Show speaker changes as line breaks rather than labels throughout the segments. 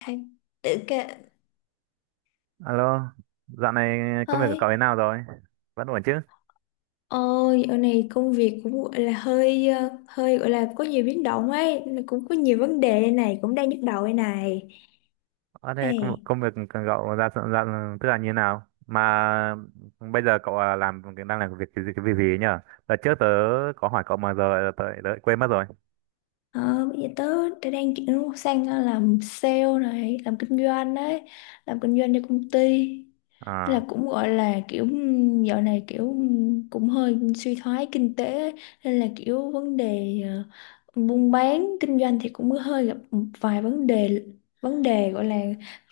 Hay tự kệ
Alo, dạo này công việc của cậu
hơi
thế nào rồi? Vẫn ổn chứ?
ôi ở này công việc cũng gọi là hơi hơi gọi là có nhiều biến động ấy nên là cũng có nhiều vấn đề đây này cũng đang nhức đầu đây này
Ờ thế công,
này
công việc của cậu ra dạo, tức là như thế nào? Mà bây giờ làm đang làm việc cái gì cái việc gì ấy nhở? Đợt trước tớ có hỏi cậu mà giờ tớ lại quên mất rồi.
ờ, bây giờ tớ đang chuyển sang làm sale này làm kinh doanh đấy, làm kinh doanh cho công ty. Thế
À,
là cũng gọi là kiểu dạo này kiểu cũng hơi suy thoái kinh tế ấy. Nên là kiểu vấn đề buôn bán kinh doanh thì cũng hơi gặp một vài vấn đề, vấn đề gọi là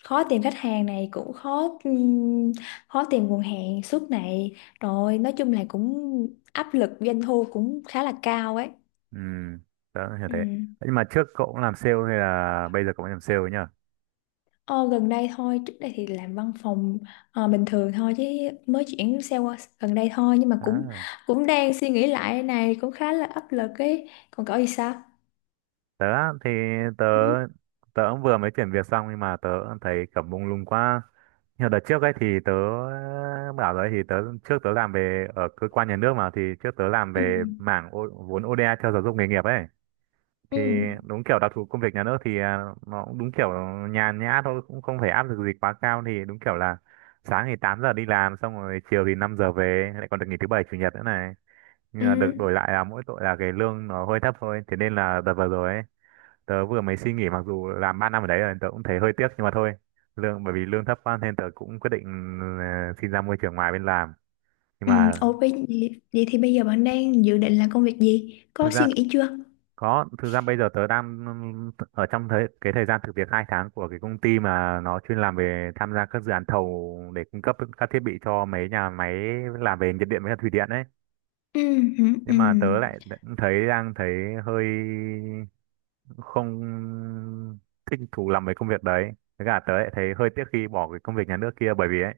khó tìm khách hàng này cũng khó khó tìm nguồn hàng suốt này, rồi nói chung là cũng áp lực doanh thu cũng khá là cao ấy.
ừ, tớ hiểu
Ừ.
thế. Nhưng mà trước cậu cũng làm sale hay là bây giờ cậu mới làm sale ấy nhở?
Ờ, gần đây thôi, trước đây thì làm văn phòng bình thường thôi chứ mới chuyển xe qua gần đây thôi nhưng mà cũng
À.
cũng đang suy nghĩ lại này cũng khá là áp lực ấy. Còn cậu thì sao?
Tớ á, thì tớ
Ừ.
tớ cũng vừa mới chuyển việc xong nhưng mà tớ cũng thấy kiểu mông lung quá. Nhưng đợt trước ấy thì tớ bảo rồi ấy, thì tớ trước tớ làm về ở cơ quan nhà nước mà thì trước tớ làm
Ừ.
về mảng vốn ODA cho giáo dục nghề nghiệp ấy.
Ừ.
Thì đúng kiểu đặc thù công việc nhà nước thì nó cũng đúng kiểu nhàn nhã thôi cũng không phải áp lực gì quá cao thì đúng kiểu là sáng thì 8 giờ đi làm xong rồi chiều thì 5 giờ về, lại còn được nghỉ thứ bảy chủ nhật nữa này. Nhưng
Ừ.
mà được đổi lại là mỗi tội là cái lương nó hơi thấp thôi. Thế nên là đợt vừa rồi ấy tớ vừa mới suy nghĩ, mặc dù làm 3 năm ở đấy rồi tớ cũng thấy hơi tiếc nhưng mà thôi, lương bởi vì lương thấp quá nên tớ cũng quyết định xin ra môi trường ngoài bên làm, nhưng
Ừ.
mà
Ok, vậy, vậy thì bây giờ bạn đang dự định làm công việc gì?
thực
Có suy
ra
nghĩ chưa?
bây giờ tớ đang ở trong cái thời gian thực việc 2 tháng của cái công ty mà nó chuyên làm về tham gia các dự án thầu để cung cấp các thiết bị cho mấy nhà máy làm về nhiệt điện với cả thủy điện ấy.
Ừ. Ừ. Ừ.
Nhưng mà tớ lại thấy đang thấy hơi không thích thú làm về công việc đấy, với cả tớ lại thấy hơi tiếc khi bỏ cái công việc nhà nước kia bởi vì ấy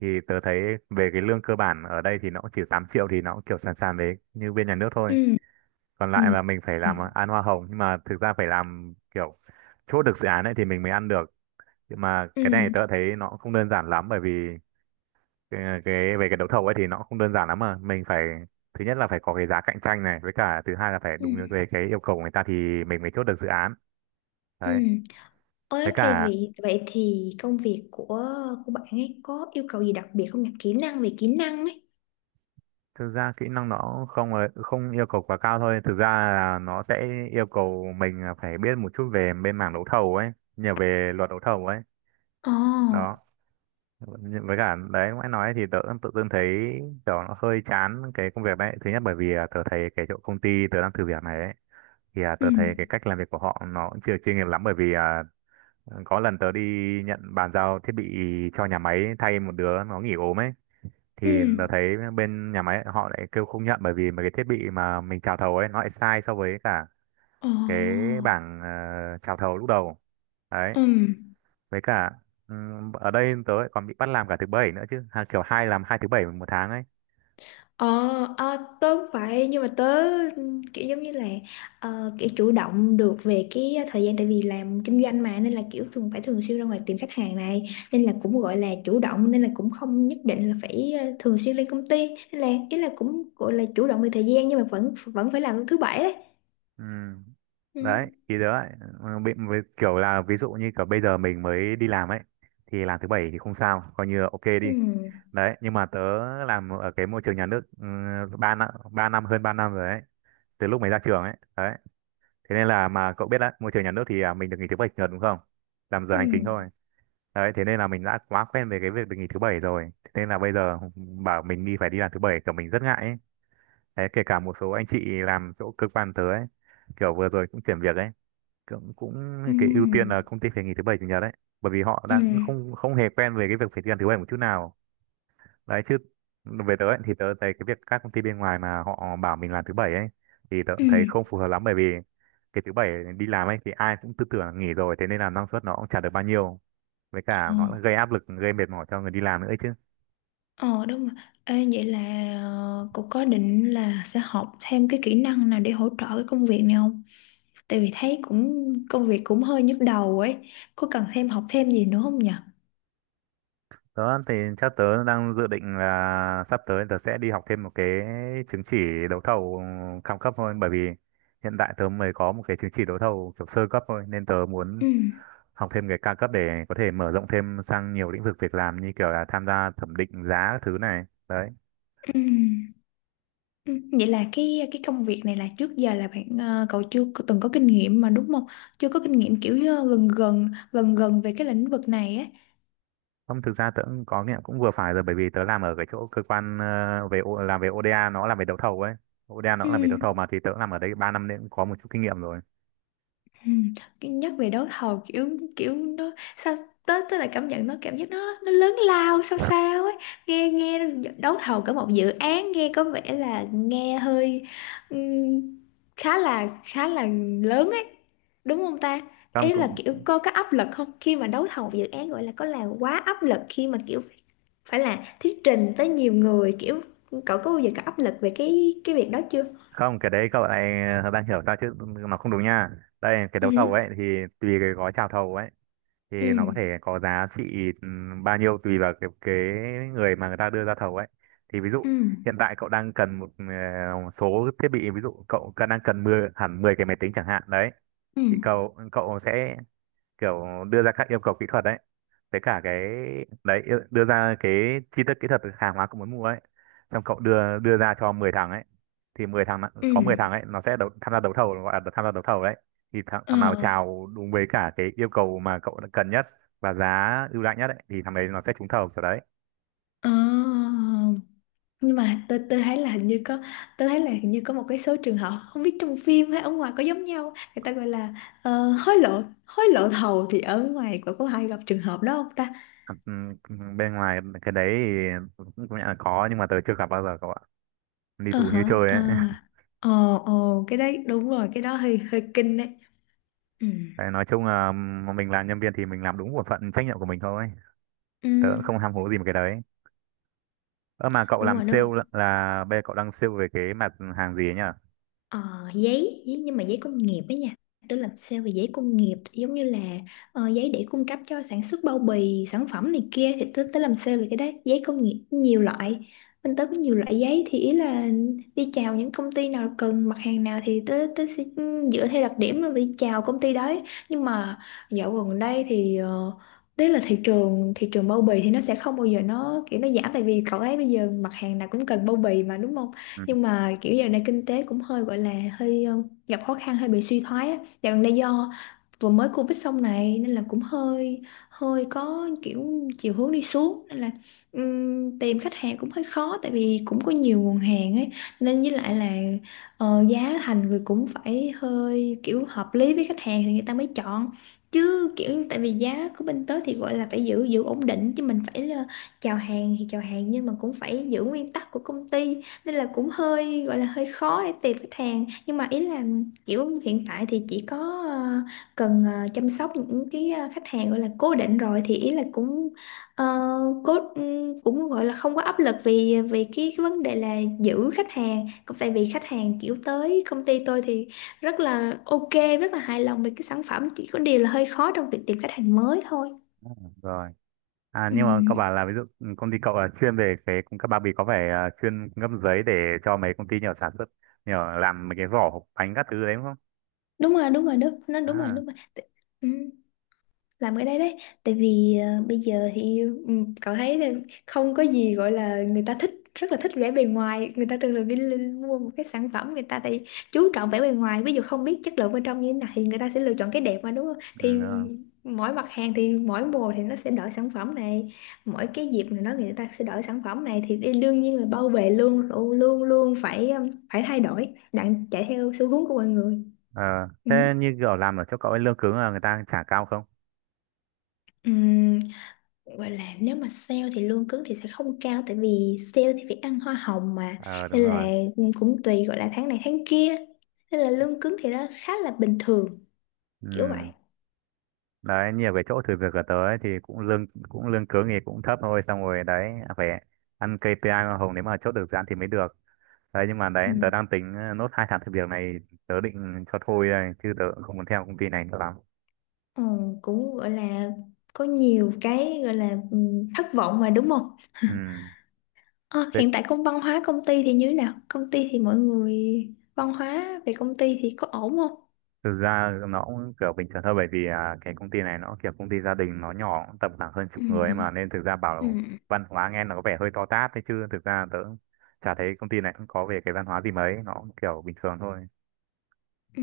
thì tớ thấy về cái lương cơ bản ở đây thì nó cũng chỉ 8 triệu, thì nó cũng kiểu sàn sàn đấy như bên nhà nước thôi.
Ừ.
Còn lại
Ừ.
là mình phải
Ừ.
làm ăn hoa hồng nhưng mà thực ra phải làm kiểu chốt được dự án ấy thì mình mới ăn được. Nhưng mà cái này
Ừ.
tớ thấy nó cũng không đơn giản lắm bởi vì cái về cái đấu thầu ấy thì nó cũng không đơn giản lắm, mà mình phải thứ nhất là phải có cái giá cạnh tranh này, với cả thứ hai là phải
Ừ.
đúng về cái yêu cầu của người ta thì mình mới chốt được dự án
Ừ.
đấy.
Ôi,
Với
thế
cả
vì vậy thì công việc của bạn ấy có yêu cầu gì đặc biệt không nhỉ? Kỹ năng, về kỹ năng ấy.
thực ra kỹ năng nó không yêu cầu quá cao thôi. Thực ra là nó sẽ yêu cầu mình là phải biết một chút về bên mảng đấu thầu ấy, nhiều về luật đấu thầu ấy.
Ồ,
Đó. Nhưng với cả đấy ngoại nói thì tớ tự dưng thấy kiểu nó hơi chán cái công việc đấy. Thứ nhất bởi vì tớ thấy cái chỗ công ty tớ đang thử việc này ấy thì
ừ,
tớ thấy cái cách làm việc của họ nó cũng chưa chuyên nghiệp lắm, bởi vì có lần tớ đi nhận bàn giao thiết bị cho nhà máy thay một đứa nó nghỉ ốm ấy thì
ừ,
tớ thấy bên nhà máy họ lại kêu không nhận bởi vì mà cái thiết bị mà mình chào thầu ấy nó lại sai so với cả
ồ,
cái bảng chào thầu lúc đầu đấy.
ừ,
Với cả ở đây tớ lại còn bị bắt làm cả thứ bảy nữa chứ, kiểu hai làm 2 thứ bảy một tháng ấy.
ờ, à, tớ cũng vậy nhưng mà tớ kiểu giống như là kiểu chủ động được về cái thời gian tại vì làm kinh doanh mà nên là kiểu thường phải thường xuyên ra ngoài tìm khách hàng này, nên là cũng gọi là chủ động nên là cũng không nhất định là phải thường xuyên lên công ty nên là ý là cũng gọi là chủ động về thời gian nhưng mà vẫn vẫn phải làm thứ bảy đấy.
Ừm.
Ừ,
Đấy thì tớ lại ừ, bị với kiểu là ví dụ như kiểu bây giờ mình mới đi làm ấy thì làm thứ bảy thì không sao, coi như là ok đi
ừ,
đấy, nhưng mà tớ làm ở cái môi trường nhà nước ừ, ba năm hơn 3 năm rồi ấy, từ lúc mới ra trường ấy đấy. Thế nên là mà cậu biết đấy, môi trường nhà nước thì mình được nghỉ thứ bảy chủ nhật đúng không, làm giờ
ừ,
hành chính thôi đấy. Thế nên là mình đã quá quen về cái việc được nghỉ thứ bảy rồi, thế nên là bây giờ bảo mình đi phải đi làm thứ bảy kiểu mình rất ngại ấy. Đấy, kể cả một số anh chị làm chỗ cơ quan tớ ấy kiểu vừa rồi cũng chuyển việc ấy, cũng cũng cái ưu tiên
ừ,
là công ty phải nghỉ thứ bảy chủ nhật đấy, bởi vì họ
ừ,
đang không không hề quen về cái việc phải đi làm thứ bảy một chút nào đấy chứ. Về tớ ấy, thì tớ thấy cái việc các công ty bên ngoài mà họ bảo mình làm thứ bảy ấy thì tớ
ừ,
cũng thấy không phù hợp lắm, bởi vì cái thứ bảy đi làm ấy thì ai cũng tư tưởng là nghỉ rồi, thế nên là năng suất nó cũng chả được bao nhiêu, với cả nó
ồ.
gây áp lực gây mệt mỏi cho người đi làm nữa ấy chứ.
Ờ đúng rồi. Ê, vậy là cô có định là sẽ học thêm cái kỹ năng nào để hỗ trợ cái công việc này không? Tại vì thấy cũng công việc cũng hơi nhức đầu ấy. Có cần thêm, học thêm gì nữa không nhỉ?
Đó thì theo tớ đang dự định là sắp tới tớ sẽ đi học thêm một cái chứng chỉ đấu thầu cao cấp thôi, bởi vì hiện tại tớ mới có một cái chứng chỉ đấu thầu kiểu sơ cấp thôi nên tớ muốn
Ừ.
học thêm cái cao cấp để có thể mở rộng thêm sang nhiều lĩnh vực việc làm như kiểu là tham gia thẩm định giá các thứ này. Đấy.
Ừ. Ừ. Vậy là cái công việc này là trước giờ là bạn cậu chưa có- từng có kinh nghiệm mà đúng không? Chưa có kinh nghiệm kiểu gần gần gần gần về cái lĩnh vực này ấy.
Không, thực ra tớ cũng có nghiệm cũng vừa phải rồi, bởi vì tớ làm ở cái chỗ cơ quan làm về ODA, nó làm về đấu thầu ấy. ODA nó
Ừ.
cũng làm về đấu thầu mà, thì tớ làm ở đấy 3 năm nên cũng có một chút kinh nghiệm rồi.
Ừ. Cái- Nhắc về đấu thầu kiểu kiểu nó sao tới tới là cảm nhận nó, cảm giác nó lớn lao sao sao ấy, nghe nghe đấu thầu cả một dự án nghe có vẻ là nghe hơi ừm, khá là lớn ấy, đúng không ta?
Không,
Ý là
cũng
kiểu có áp lực không khi mà đấu thầu dự án, gọi là có là quá áp lực khi mà kiểu phải là thuyết trình tới nhiều người, kiểu cậu có bao giờ có áp lực về cái việc đó chưa?
không cái đấy cậu lại đang hiểu sao chứ, nó không đúng nha. Đây cái đấu thầu
Ừ,
ấy thì tùy cái gói chào thầu ấy thì nó có thể
ừ,
có giá trị bao nhiêu tùy vào cái người mà người ta đưa ra thầu ấy. Thì ví
ừ,
dụ hiện tại cậu đang cần một số thiết bị, ví dụ đang cần 10 hẳn 10 cái máy tính chẳng hạn đấy, thì
ừ,
cậu cậu sẽ kiểu đưa ra các yêu cầu kỹ thuật đấy, với cả cái đấy đưa ra cái chi tiết kỹ thuật hàng hóa cậu muốn mua ấy, xong cậu đưa đưa ra cho 10 thằng ấy. Thì
ừ,
có 10 thằng ấy nó sẽ tham gia đấu thầu, gọi là tham gia đấu thầu đấy. Thì thằng,
ờ.
thằng nào chào đúng với cả cái yêu cầu mà cậu đã cần nhất và giá ưu đãi nhất ấy, thì thằng đấy nó sẽ trúng thầu kiểu đấy.
Ờ, nhưng mà tôi thấy là hình như có, tôi thấy là hình như có một cái số trường hợp không biết trong phim hay ở ngoài có giống nhau, người ta gọi là hối lộ, hối lộ thầu, thì ở ngoài có hay gặp trường hợp đó không ta?
Ừm, Bên ngoài cái đấy thì cũng công nhận là có nhưng mà tớ chưa gặp bao giờ cậu ạ, đi
Ờ
tù như
hả
chơi
ờ,
ấy
ờ ờ, cái đấy đúng rồi, cái đó hơi hơi kinh đấy. Ừ.
Đấy, nói chung là mình làm nhân viên thì mình làm đúng bổn phận trách nhiệm của mình thôi,
Ừ,
tớ cũng không ham hố gì một cái đấy. Ơ mà cậu
đúng
làm
rồi
sale
đúng.
là bây giờ cậu đang sale về cái mặt hàng gì ấy nhỉ?
Ờ, giấy, giấy nhưng mà giấy công nghiệp ấy nha. Tôi làm sale về giấy công nghiệp, giống như là giấy để cung cấp cho sản xuất bao bì sản phẩm này kia, thì tôi tới làm sale về cái đấy, giấy công nghiệp nhiều loại, bên tớ có nhiều loại giấy thì ý là đi chào những công ty nào cần mặt hàng nào thì tớ tớ sẽ dựa theo đặc điểm rồi đi chào công ty đấy. Nhưng mà dạo gần đây thì ờ, tức là thị trường, thị trường bao bì thì nó sẽ không bao giờ nó kiểu nó giảm, tại vì cậu thấy bây giờ mặt hàng nào cũng cần bao bì mà đúng không?
Ừ.
Nhưng mà kiểu giờ này kinh tế cũng hơi gọi là hơi gặp khó khăn, hơi bị suy thoái á dạo gần đây, do vừa mới Covid xong này nên là cũng hơi hơi có kiểu chiều hướng đi xuống, nên là tìm khách hàng cũng hơi khó tại vì cũng có nhiều nguồn hàng ấy, nên với lại là giá thành người cũng phải hơi kiểu hợp lý với khách hàng thì người ta mới chọn, chứ kiểu tại vì giá của bên tớ thì gọi là phải giữ giữ ổn định chứ mình phải là chào hàng thì chào hàng nhưng mà cũng phải giữ nguyên tắc của công ty, nên là cũng hơi gọi là hơi khó để tìm khách hàng, nhưng mà ý là kiểu hiện tại thì chỉ có ờ, cần chăm sóc những cái khách hàng gọi là cố định rồi thì ý là cũng ờ, cố cũng gọi là không có áp lực vì vì cái vấn đề là giữ khách hàng, cũng tại vì khách hàng kiểu tới công ty tôi thì rất là ok, rất là hài lòng về cái sản phẩm, chỉ có điều là hơi khó trong việc tìm khách hàng mới thôi.
Rồi, à nhưng mà cậu
Ừm,
bảo là ví dụ công ty cậu là chuyên về cái cung cấp bao bì, có phải chuyên cung cấp giấy để cho mấy công ty nhỏ sản xuất nhỏ làm mấy cái vỏ hộp bánh các thứ đấy đúng không?
đúng rồi, đúng rồi đúng, nó đúng rồi
À,
đúng rồi, Tự- ừm, làm cái đấy đấy. Tại vì bây giờ thì ừ, cậu thấy là không có gì gọi là, người ta thích, rất là thích vẻ bề ngoài, người ta thường thường đi lên mua một cái sản phẩm người ta thì chú trọng vẻ bề ngoài, ví dụ không biết chất lượng bên trong như thế nào thì người ta sẽ lựa chọn cái đẹp mà đúng không,
ừ,
thì
đúng rồi.
mỗi mặt hàng thì mỗi mùa thì nó sẽ đổi sản phẩm này, mỗi cái dịp này nó người ta sẽ đổi sản phẩm này thì đi- đương nhiên là bao bì luôn luôn luôn luôn phải phải thay đổi đặng chạy theo xu hướng của mọi người.
Ờ,
Ừ.
thế như kiểu làm ở chỗ cậu ấy lương cứng là người ta trả cao không?
Ừ, gọi là nếu mà sale thì lương cứng thì sẽ không cao, tại vì sale thì phải ăn hoa hồng mà,
Ờ đúng
nên là
rồi,
cũng tùy gọi là tháng này tháng kia, nên là lương cứng thì nó khá là bình thường, kiểu vậy.
ừ, đấy nhiều cái chỗ thử việc ở tới thì cũng lương cứng thì cũng thấp thôi, xong rồi đấy phải ăn KPI hoa hồng nếu mà chốt được dự án thì mới được. Đấy nhưng mà đấy tớ
Ừ.
đang tính nốt 2 tháng thử việc này tớ định cho thôi đây chứ tớ cũng không muốn theo công ty này nữa lắm.
Ờ, cũng gọi là có nhiều cái gọi là thất vọng mà đúng không.
Ừ.
Ờ,
Thế
hiện tại công, văn hóa công ty thì như thế nào, công ty thì mọi người, văn hóa về công ty thì có ổn không?
thực ra nó cũng kiểu bình thường thôi bởi vì cái công ty này nó kiểu công ty gia đình, nó nhỏ cũng tầm khoảng hơn chục
Ừ.
người ấy mà, nên thực ra bảo
Ừ.
văn hóa nghe nó có vẻ hơi to tát thế chứ thực ra tớ chả thấy công ty này cũng có về cái văn hóa gì mấy, nó cũng kiểu bình thường thôi.
Ừ.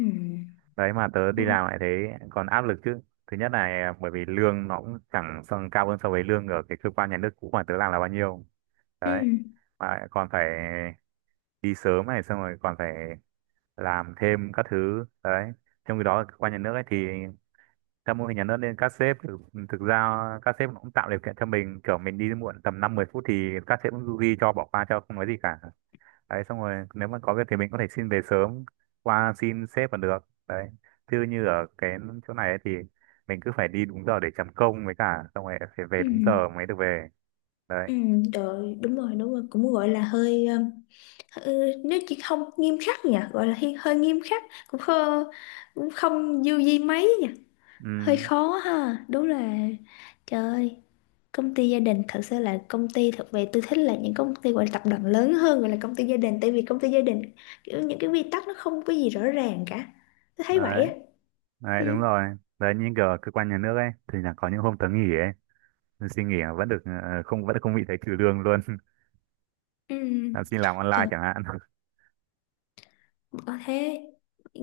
Đấy mà tớ đi
Ừ.
làm lại thế còn áp lực chứ. Thứ nhất là bởi vì lương nó cũng chẳng xong cao hơn so với lương ở cái cơ quan nhà nước cũ mà tớ làm là bao nhiêu
Ừ.
đấy, mà lại còn phải đi sớm này, xong rồi còn phải làm thêm các thứ đấy, trong khi đó ở cơ quan nhà nước ấy thì theo mô hình nhà nước nên thực ra các sếp cũng tạo điều kiện cho mình kiểu mình đi muộn tầm năm mười phút thì các sếp cũng du di cho bỏ qua cho không nói gì cả. Đấy xong rồi nếu mà có việc thì mình có thể xin về sớm, qua xin sếp còn được đấy, chứ như ở cái chỗ này ấy thì mình cứ phải đi đúng giờ để chấm công, với cả xong rồi phải về
Ừ.
đúng giờ mới được về đấy.
Ừ, rồi đúng rồi đúng rồi, cũng gọi là hơi ừ, nếu chỉ không nghiêm khắc nhỉ, gọi là hi- hơi nghiêm khắc, cũng không, cũng không du di mấy nhỉ, hơi
Ừ,
khó ha đúng là. Trời ơi, công ty gia đình thật sự là công ty, thật về tôi thích là những công ty gọi là tập đoàn lớn hơn gọi là công ty gia đình, tại vì công ty gia đình kiểu những cái quy tắc nó không có gì rõ ràng cả, tôi thấy vậy
đấy
á.
đấy
Ừ.
đúng rồi đấy như kiểu ở cơ quan nhà nước ấy thì là có những hôm tớ nghỉ ấy, nhưng xin nghỉ mà vẫn được ờ, không vẫn không bị thấy trừ lương luôn
Ừ.
là xin làm online
Trời,
chẳng hạn
có thế ừ,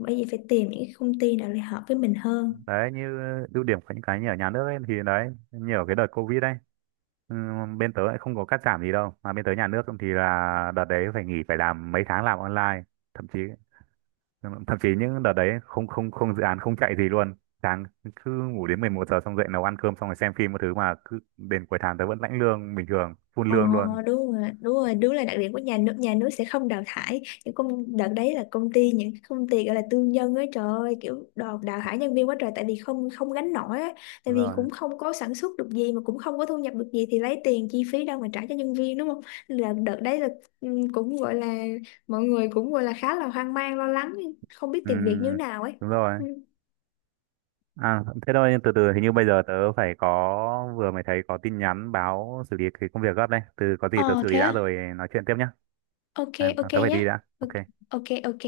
bởi vì phải tìm những cái công ty nào để hợp với mình hơn.
đấy như ưu điểm của những cái như ở nhà nước ấy thì đấy như ở cái đợt covid ấy. Ừ, bên tớ lại không có cắt giảm gì đâu mà, bên tớ nhà nước thì là đợt đấy phải nghỉ phải làm mấy tháng làm online, thậm chí thậm chí những đợt đấy không không không dự án không chạy gì luôn, sáng cứ ngủ đến 11 giờ xong dậy nấu ăn cơm xong rồi xem phim một thứ mà cứ đến cuối tháng tớ vẫn lãnh lương bình thường, full
Ờ
lương luôn.
đúng rồi, đúng rồi, đúng là đặc điểm của nhà nước, nhà nước sẽ không đào thải những công, đợt đấy là công ty, những công ty gọi là tư nhân ấy, trời ơi kiểu đào đào thải nhân viên quá trời, tại vì không, không gánh nổi á, tại
Đúng
vì
rồi,
cũng không có sản xuất được gì mà cũng không có thu nhập được gì thì lấy tiền chi phí đâu mà trả cho nhân viên đúng không. Nên là đợt đấy là ừ, cũng gọi là mọi người cũng gọi là khá là hoang mang lo lắng, không biết
ừ,
tìm việc như nào ấy.
đúng rồi.
Ừ.
À thế thôi, nhưng từ từ hình như bây giờ tớ phải có vừa mới thấy có tin nhắn báo xử lý cái công việc gấp đây, từ có gì tớ
Ờ
xử lý
thế
đã
á?
rồi nói chuyện tiếp nhá.
Ok,
À,
ok
tớ phải
nhé.
đi đã,
Ok,
ok.
ok. Ok.